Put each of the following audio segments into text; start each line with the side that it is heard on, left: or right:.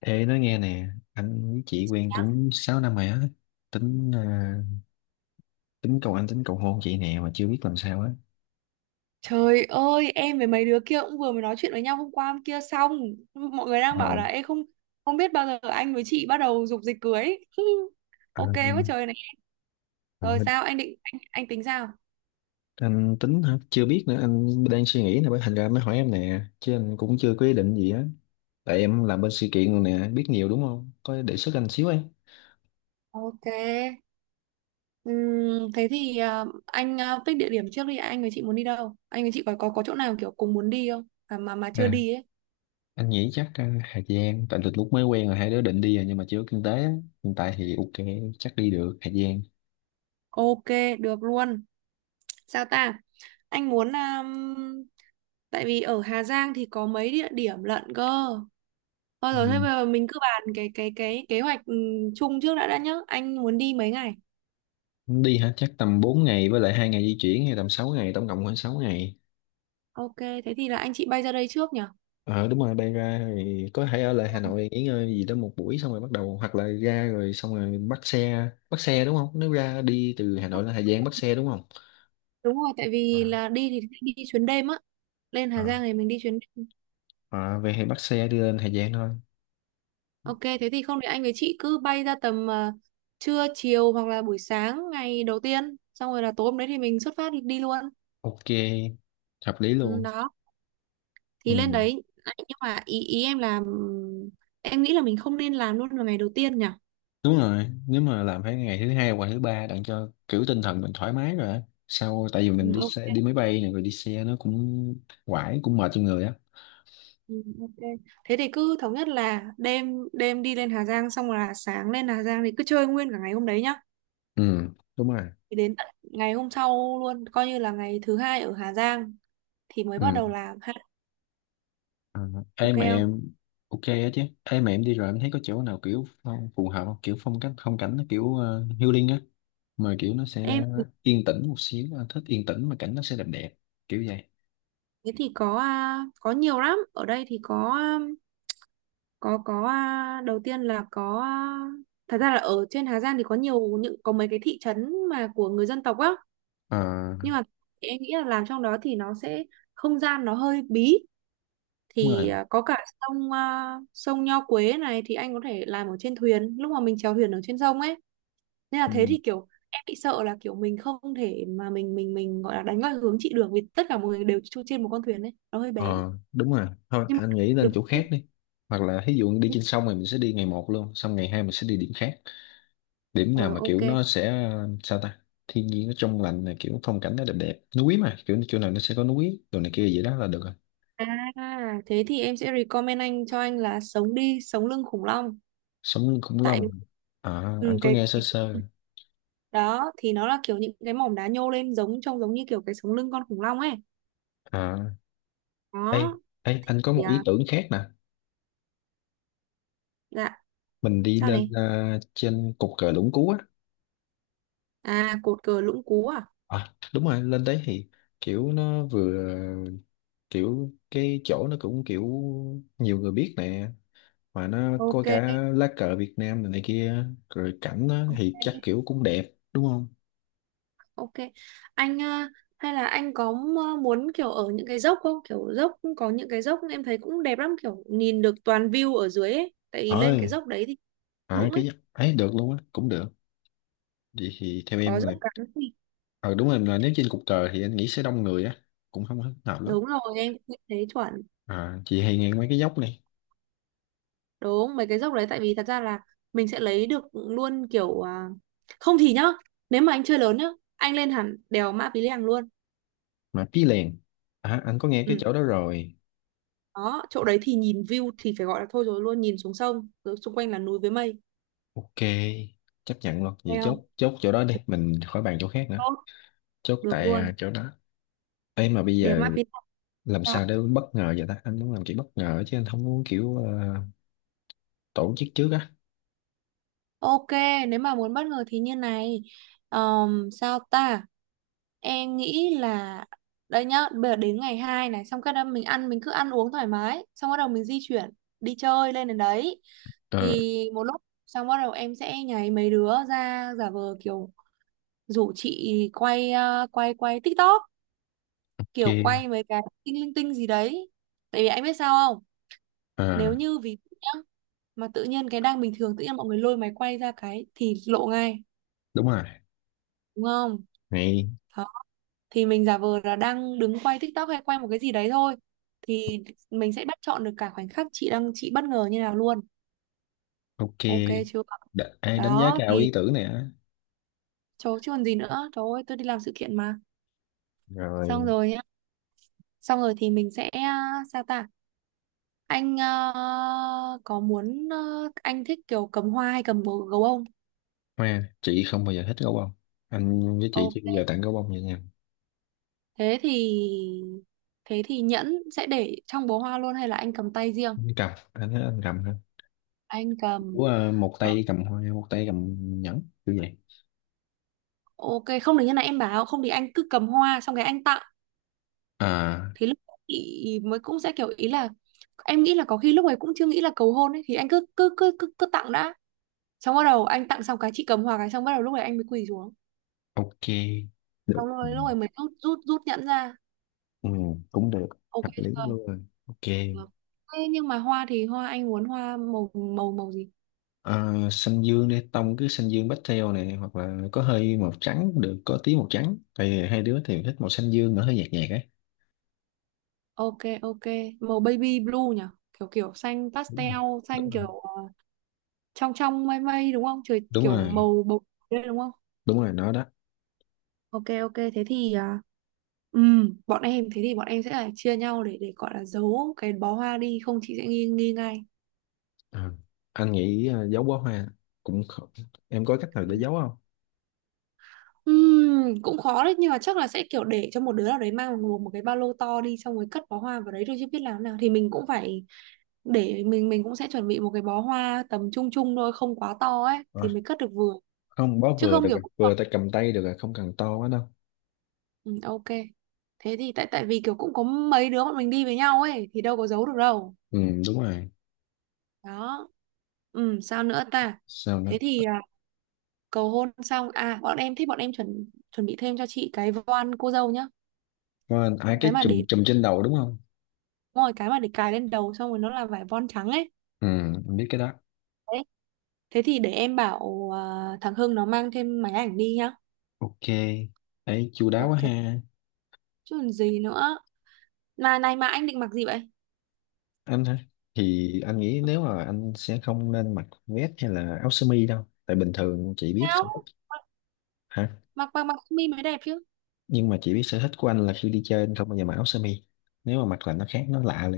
left: Ê nói nghe nè. Anh với chị quen cũng 6 năm rồi á. Tính tính cầu anh cầu hôn chị nè, mà chưa biết làm sao á.
right: Trời ơi, em với mấy đứa kia cũng vừa mới nói chuyện với nhau hôm qua hôm kia xong. Mọi người đang
left: Ờ,
right: bảo là em không không biết bao giờ anh với chị bắt đầu dục dịch cưới. Ok quá
left: anh,
right: trời này.
left: ờ,
right: Rồi sao anh định, anh tính sao?
left: anh tính hả? Chưa biết nữa, anh đang suy nghĩ nè, bởi thành ra mới hỏi em nè, chứ anh cũng chưa có ý định gì á. Tại em làm bên sự kiện rồi nè, biết nhiều đúng không? Có đề xuất anh xíu em.
right: Ok. Thế thì à, anh à, pick địa điểm trước đi, anh với chị muốn đi đâu? Anh với chị có chỗ nào kiểu cùng muốn đi không? À, mà chưa
left: À,
right: đi ấy.
left: Anh nghĩ chắc Hà Giang. Tại từ lúc mới quen là hai đứa định đi rồi, nhưng mà chưa có kinh tế á. Hiện tại thì ok, chắc đi được Hà Giang.
right: Ok, được luôn. Sao ta? Anh muốn tại vì ở Hà Giang thì có mấy địa điểm lận cơ. Thôi rồi, thế
left: Ừ.
right: bây giờ mình cứ bàn cái kế hoạch chung trước đã nhá. Anh muốn đi mấy ngày?
left: Đi hả? Chắc tầm 4 ngày với lại hai ngày di chuyển, hay tầm 6 ngày, tổng cộng khoảng 6 ngày.
right: Ok, thế thì là anh chị bay ra đây trước nhỉ?
left: Ờ đúng rồi, bay ra thì có thể ở lại Hà Nội nghỉ ngơi gì đó một buổi xong rồi bắt đầu, hoặc là ra rồi xong rồi bắt xe đúng không? Nếu ra đi từ Hà Nội lên Hà Giang bắt xe đúng không?
right: Đúng rồi, tại vì
left: À,
right: là đi thì sẽ đi chuyến đêm á. Lên Hà
left: à.
right: Giang thì mình đi chuyến đêm.
left: Ờ, về thì bắt xe đi lên Hà Giang thôi.
right: Ok, thế thì không thì anh với chị cứ bay ra tầm trưa chiều hoặc là buổi sáng ngày đầu tiên, xong rồi là tối hôm đấy thì mình xuất phát đi luôn.
left: Ok, hợp lý
right: Ừ,
left: luôn.
right: đó, thì lên
left: Ừ.
right: đấy. Đấy, nhưng mà ý ý em là em nghĩ là mình không nên làm luôn vào ngày đầu tiên nhỉ?
left: Đúng rồi, nếu mà làm phải ngày thứ hai hoặc thứ ba, đặng cho kiểu tinh thần mình thoải mái rồi á. Sau tại vì mình
right: Ừ,
left: đi
right: ok.
left: xe đi máy bay này rồi đi xe nó cũng quải, cũng mệt cho người á.
right: Ừ, ok. Thế thì cứ thống nhất là đêm đêm đi lên Hà Giang, xong rồi là sáng lên Hà Giang thì cứ chơi nguyên cả ngày hôm đấy nhá.
left: Ừ, đúng rồi.
right: Thì đến tận ngày hôm sau luôn, coi như là ngày thứ hai ở Hà Giang thì mới bắt
left: Ừ,
right: đầu làm ha.
left: ừ. Ê
right: Ok
left: mà
right: không?
left: em ok á chứ? Ê mà em đi rồi, em thấy có chỗ nào kiểu phù hợp không, kiểu phong cách phong cảnh nó kiểu healing á, mà kiểu nó
right: Em
left: sẽ yên tĩnh một xíu, anh thích yên tĩnh mà cảnh nó sẽ đẹp đẹp kiểu vậy.
right: thế thì có à, có nhiều lắm. Ở đây thì có à, có à, đầu tiên là có à, thật ra là ở trên Hà Giang thì có nhiều, những có mấy cái thị trấn mà của người dân tộc á.
left: Ờ,
right: Nhưng mà em nghĩ là làm trong đó thì nó sẽ không gian nó hơi bí,
left: đúng rồi.
right: thì à, có cả sông à, sông Nho Quế này thì anh có thể làm ở trên thuyền lúc mà mình chèo thuyền ở trên sông ấy, nên là thế
left: ừ,
right: thì kiểu em bị sợ là kiểu mình không thể mà mình gọi là đánh vào hướng chị được vì tất cả mọi người đều chui trên một con thuyền ấy nó hơi bé,
left: ờ, Đúng rồi, thôi
right: nhưng mà
left: anh nghĩ lên
right: được.
left: chỗ khác đi, hoặc là ví dụ đi trên sông thì mình sẽ đi ngày một luôn, xong ngày hai mình sẽ đi điểm khác. Điểm
right: Ờ,
left: nào mà
right: ok.
left: kiểu nó sẽ sao ta, thiên nhiên nó trong lành này, kiểu phong cảnh nó đẹp đẹp, núi, mà kiểu chỗ nào nó sẽ có núi đồ này kia vậy đó là được rồi.
right: À thế thì em sẽ recommend anh, cho anh là sống lưng khủng long,
left: Sống lưng khủng
right: tại
left: long à, anh
right: ừ,
left: có
right: cái
left: nghe sơ
right: cái-
left: sơ.
right: đó thì nó là kiểu những cái mỏm đá nhô lên, giống trông giống như kiểu cái sống lưng con khủng long ấy.
left: à ê,
right: Đó
left: Ê anh có
right: thì,
left: một ý
right: à,
left: tưởng khác nè,
right: dạ.
left: mình đi
right: Sao
left: lên
right: này?
left: trên cột cờ Lũng Cú á.
right: À, cột cờ Lũng Cú à?
left: À đúng rồi, lên đấy thì kiểu nó vừa, kiểu cái chỗ nó cũng kiểu nhiều người biết nè, mà nó có cả
right: Ok,
left: lá cờ Việt Nam này, này kia, rồi cảnh nó thì
right: ok,
left: chắc kiểu cũng đẹp đúng không?
right: ok, anh hay là anh có muốn kiểu ở những cái dốc không, kiểu dốc cũng có những cái dốc em thấy cũng đẹp lắm, kiểu nhìn được toàn view ở dưới ấy tại vì
left: Ờ.
right: lên cái dốc đấy thì
left: À,
right: lũng ấy
left: cái ấy được luôn á, cũng được. Vậy thì theo em
right: có dốc
left: rồi.
right: cắn thì
left: Ờ đúng rồi, là nếu trên cục cờ thì anh nghĩ sẽ đông người á, cũng không hết hợp lắm.
right: đúng rồi, em cũng thấy chuẩn,
left: À, chị hay nghe mấy cái dốc này,
right: đúng mấy cái dốc đấy tại vì thật ra là mình sẽ lấy được luôn, kiểu à, không thì nhá, nếu mà anh chơi lớn nhá, anh lên hẳn đèo Mã Pí Lèng luôn.
left: mà Pí lèn. À, anh có nghe cái
right: Ừ.
left: chỗ đó rồi.
right: Đó, chỗ đấy thì nhìn view thì phải gọi là thôi rồi luôn, nhìn xuống sông, rồi xung quanh là núi với mây.
left: Ok, chấp nhận luôn. Vậy
right: Nghe không?
left: chốt, chốt chỗ đó đi, mình khỏi bàn chỗ khác nữa.
right: Tốt,
left: Chốt
right: được
left: tại
right: luôn.
left: chỗ đó. Ê mà bây
right: Để mà
left: giờ
right: phía
left: làm sao
right: sau.
left: để bất ngờ vậy ta? Anh muốn làm kiểu bất ngờ chứ anh không muốn kiểu tổ chức trước á.
right: Ok, nếu mà muốn bất ngờ thì như này. Sao ta? Em nghĩ là đây nhá, bây giờ đến ngày 2 này xong cái đó mình ăn, mình cứ ăn uống thoải mái, xong bắt đầu mình di chuyển đi chơi lên đến đấy.
left: Ờ,
right: Thì một lúc xong bắt đầu em sẽ nháy mấy đứa ra giả vờ kiểu rủ chị quay quay quay TikTok, kiểu
left: ok.
right: quay mấy cái tinh linh tinh gì đấy, tại vì anh biết sao không, nếu
left: À,
right: như ví dụ nhá, mà tự nhiên cái đang bình thường tự nhiên mọi người lôi máy quay ra cái thì lộ ngay,
left: đúng rồi.
right: đúng không?
left: Này,
right: Đó. Thì mình giả vờ là đang đứng quay TikTok hay quay một cái gì đấy thôi, thì mình sẽ bắt chọn được cả khoảnh khắc chị đang, chị bất ngờ như nào luôn.
left: ok.
right: Ok chưa?
left: Đánh giá
right: Đó
left: cao
right: thì,
left: ý tưởng này á.
right: chỗ chứ còn gì nữa, trời ơi tôi đi làm sự kiện mà. Xong
left: Rồi.
right: rồi nhá. Xong rồi thì mình sẽ, à, sao ta, anh à, có muốn à, anh thích kiểu cầm hoa hay cầm gấu gấu không?
left: Hoa, chị không bao giờ thích gấu bông, anh với chị
right: Ồ,
left: chưa bao giờ tặng gấu bông vậy nha.
right: thế thì thế thì nhẫn sẽ để trong bó hoa luôn hay là anh cầm tay riêng?
left: Anh cầm, anh thấy anh cầm ha.
right: Anh cầm.
left: Ủa, ờ, một
right: Ờ,
left: tay cầm hoa một tay cầm nhẫn kiểu vậy.
right: ok, không được như này em bảo, không thì anh cứ cầm hoa xong cái anh tặng
left: À,
right: thì lúc ấy chị mới cũng sẽ kiểu ý là, em nghĩ là có khi lúc ấy cũng chưa nghĩ là cầu hôn ấy, thì anh cứ cứ cứ cứ, cứ tặng đã, xong bắt đầu anh tặng xong cái chị cầm hoa cái xong bắt đầu lúc ấy anh mới quỳ xuống,
left: ok
right: xong
left: được. Ừ,
right: rồi lúc ấy mới rút rút rút nhẫn ra.
left: ừ, cũng được.
right: Ok
left: Hợp lý
right: chưa?
left: luôn, ok.
right: Được. Thế nhưng mà hoa thì hoa anh muốn hoa màu màu màu gì?
left: Xanh dương đi, tông cứ xanh dương pastel này, hoặc là có hơi màu trắng cũng được, có tí màu trắng, tại vì hai đứa thì thích màu xanh dương nó hơi nhạt nhạt ấy.
right: Ok, ok, màu baby blue nhỉ, kiểu kiểu xanh
left: Đúng rồi.
right: pastel,
left: Đúng
right: xanh
left: rồi.
right: kiểu trong trong mây mây đúng không, trời
left: Đúng
right: kiểu
left: rồi.
right: màu bầu đây đúng không?
left: Đúng rồi nó đó.
right: Ok, ok, thế thì à, bọn em thế thì bọn em sẽ là chia nhau để gọi là giấu cái bó hoa đi, không chị sẽ nghi nghi ngay.
left: À, anh nghĩ giấu bó hoa cũng không. Em có cách nào để giấu không?
right: Cũng khó đấy, nhưng mà chắc là sẽ kiểu để cho một đứa nào đấy mang một cái ba lô to đi xong rồi cất bó hoa vào đấy thôi, chứ biết làm thế nào thì mình cũng phải để, mình cũng sẽ chuẩn bị một cái bó hoa tầm trung trung thôi, không quá to ấy
left: Ờ,
right: thì mới cất được vừa
left: không, bó
right: chứ
left: vừa
right: không
left: được
right: kiểu.
left: rồi, vừa tay cầm tay được rồi, không cần to quá đâu.
right: Ừ, ok. Thế thì tại tại vì kiểu cũng có mấy đứa bọn mình đi với nhau ấy thì đâu có giấu được đâu.
left: Ừ, đúng rồi.
right: Đó. Ừ, sao nữa ta?
left: Sao nữa?
right: Thế thì à, cầu hôn xong à, bọn em thích, bọn em chuẩn chuẩn bị thêm cho chị cái voan cô dâu nhá.
left: Có ai
right: Cái
left: cái
right: mà
left: chùm
right: để,
left: chùm trên đầu đúng không?
right: đúng rồi cái mà để cài lên đầu xong rồi nó là vải voan trắng ấy.
left: Ừ, em biết cái đó.
right: Đấy. Thế thì để em bảo à, thằng Hưng nó mang thêm máy ảnh đi nhá.
left: Ok. Ấy chu đáo quá
right: Ok.
left: ha.
right: Chứ còn gì nữa. Mà này, mà anh định mặc gì vậy?
left: Anh hả? Thì anh nghĩ nếu mà anh sẽ không nên mặc vest hay là áo sơ mi đâu. Tại bình thường chị biết sở thích.
right: Sao?
left: Hả?
right: Mặc mặc mặc sơ mi mới đẹp chứ.
left: Nhưng mà chị biết sở thích của anh là khi đi chơi anh không bao giờ mặc áo sơ mi. Nếu mà mặc là nó khác, nó lạ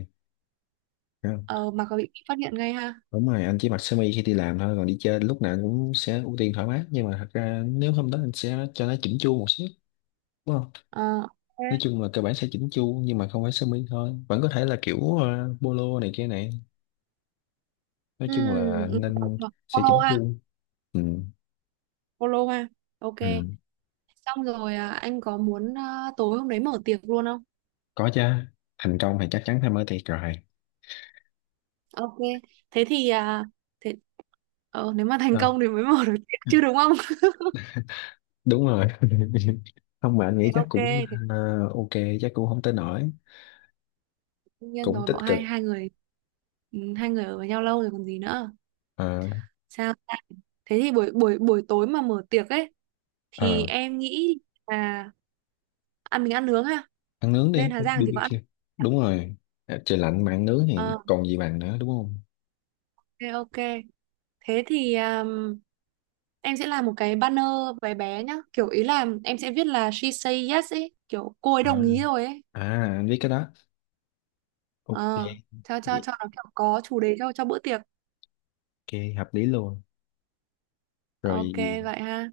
left: liền.
right: Ờ, mặc có bị phát hiện ngay ha.
left: Đúng rồi, anh chỉ mặc sơ mi khi đi làm thôi, còn đi chơi lúc nào anh cũng sẽ ưu tiên thoải mái, nhưng mà thật ra nếu hôm đó anh sẽ cho nó chỉnh chu một xíu đúng không?
right: Ờ,
left: Nói
right: ok.
left: chung là cơ bản sẽ chỉnh chu, nhưng mà không phải sơ mi thôi, vẫn có thể là kiểu polo này kia này, nói
right: Ừ,
left: chung là
right: ừ,
left: nên sẽ
right: Polo
left: chỉnh
right: ha,
left: chu. Ừ,
right: Polo ha. Ok.
left: ừ.
right: Xong rồi à, anh có muốn à, tối hôm đấy mở tiệc luôn không?
left: Có chứ, thành công thì chắc chắn phải mới thiệt rồi.
right: Ok. Thế thì à, thế nếu mà thành
left: à,
right: công thì mới mở được tiệc chứ đúng không?
left: Đúng rồi không, mà anh nghĩ
right: Thế
left: chắc
right: ok,
left: cũng
right: thế
left: ờ, ok, chắc cũng không tới nổi,
right: đương nhiên
left: cũng
right: rồi,
left: tích
right: bọn
left: cực.
right: hai hai người hai người ở với nhau lâu rồi còn gì nữa.
left: Ờ,
right: Sao ta? Thế thì buổi buổi buổi tối mà mở tiệc ấy thì
left: ờ.
right: em nghĩ là ăn, mình ăn nướng ha.
left: Ăn nướng
right: Lên
left: đi
right: Hà Giang thì có ăn.
left: BBQ. Đúng rồi. À, trời lạnh mà ăn nướng thì
right: Ờ,
left: còn gì bằng nữa đúng không?
right: ok, ok. Thế thì em sẽ làm một cái banner bé bé nhá. Kiểu ý là em sẽ viết là she say yes ấy. Kiểu cô ấy
left: À,
right: đồng ý rồi ấy.
left: à anh biết cái đó. Ok.
right: Ờ, cho, cho,
left: Vậy.
right: cho nó kiểu có chủ đề, cho bữa tiệc.
left: Ok hợp lý luôn.
right: Ok,
left: Rồi
right: vậy ha.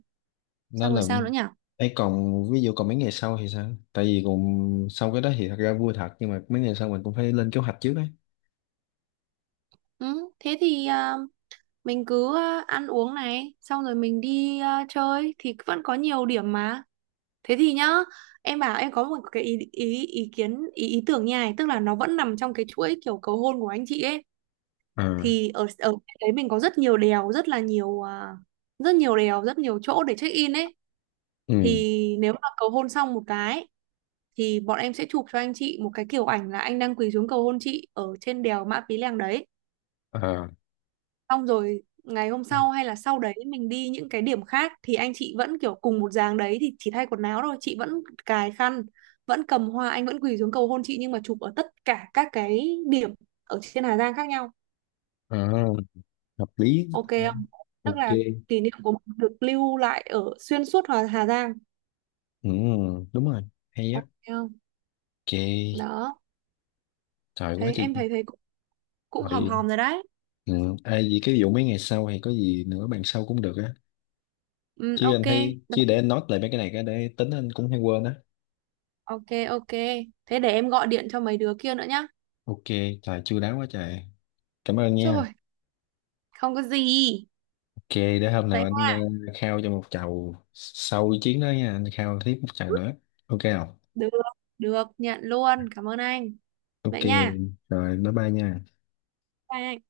left: nó
right: Xong
left: là.
right: rồi sao nữa nhỉ?
left: Ấy còn ví dụ còn mấy ngày sau thì sao, tại vì cùng sau cái đó thì thật ra vui thật, nhưng mà mấy ngày sau mình cũng phải lên kế hoạch trước đấy.
right: Ừ, thế thì mình cứ ăn uống này. Xong rồi mình đi chơi. Thì vẫn có nhiều điểm mà. Thế thì nhá. Em bảo em có một cái ý kiến, ý tưởng nha. Này, tức là nó vẫn nằm trong cái chuỗi kiểu cầu hôn của anh chị ấy.
left: À,
right: Thì ở ở đấy mình có rất nhiều đèo, rất là nhiều à, rất nhiều đèo rất nhiều chỗ để check in ấy.
left: ừ.
right: Thì nếu mà cầu hôn xong một cái thì bọn em sẽ chụp cho anh chị một cái kiểu ảnh là anh đang quỳ xuống cầu hôn chị ở trên đèo Mã Pí Lèng đấy.
left: à,
right: Xong rồi ngày hôm sau hay là sau đấy mình đi những cái điểm khác thì anh chị vẫn kiểu cùng một dáng đấy thì chỉ thay quần áo thôi, chị vẫn cài khăn, vẫn cầm hoa, anh vẫn quỳ xuống cầu hôn chị, nhưng mà chụp ở tất cả các cái điểm ở trên Hà Giang khác nhau.
left: À, hợp lý,
right: Ok không? Tức
left: ok.
right: là kỷ niệm của mình được lưu lại ở xuyên suốt Hà Giang.
left: Ừ, đúng rồi, hay á.
right: Ok không?
left: Ok.
right: Đó.
left: Trời quá
right: Thấy
left: chị.
right: em thấy thấy cũng hòm
left: Rồi.
right: hòm rồi đấy.
left: Ừ. Ai gì cái vụ mấy ngày sau hay có gì nữa bàn sau cũng được á,
right: Ừ,
left: chứ
right: ok.
left: anh thấy,
right: Được,
left: chứ để anh note lại mấy cái này cái để tính, anh cũng hay quên á.
right: ok, ok, thế để em gọi điện cho mấy đứa kia nữa nhá.
left: Ok. Trời chu đáo quá trời, cảm ơn
right: Trời,
left: nha.
right: không có gì.
left: Ok, để hôm nào
right: Vậy.
left: anh khao cho một chầu, sau chiến đó nha, anh khao tiếp một chầu nữa, ok không?
right: Được được nhận luôn, cảm ơn anh.
left: Ok
right: Vậy nha.
left: rồi, bye bye nha.
right: Bye anh.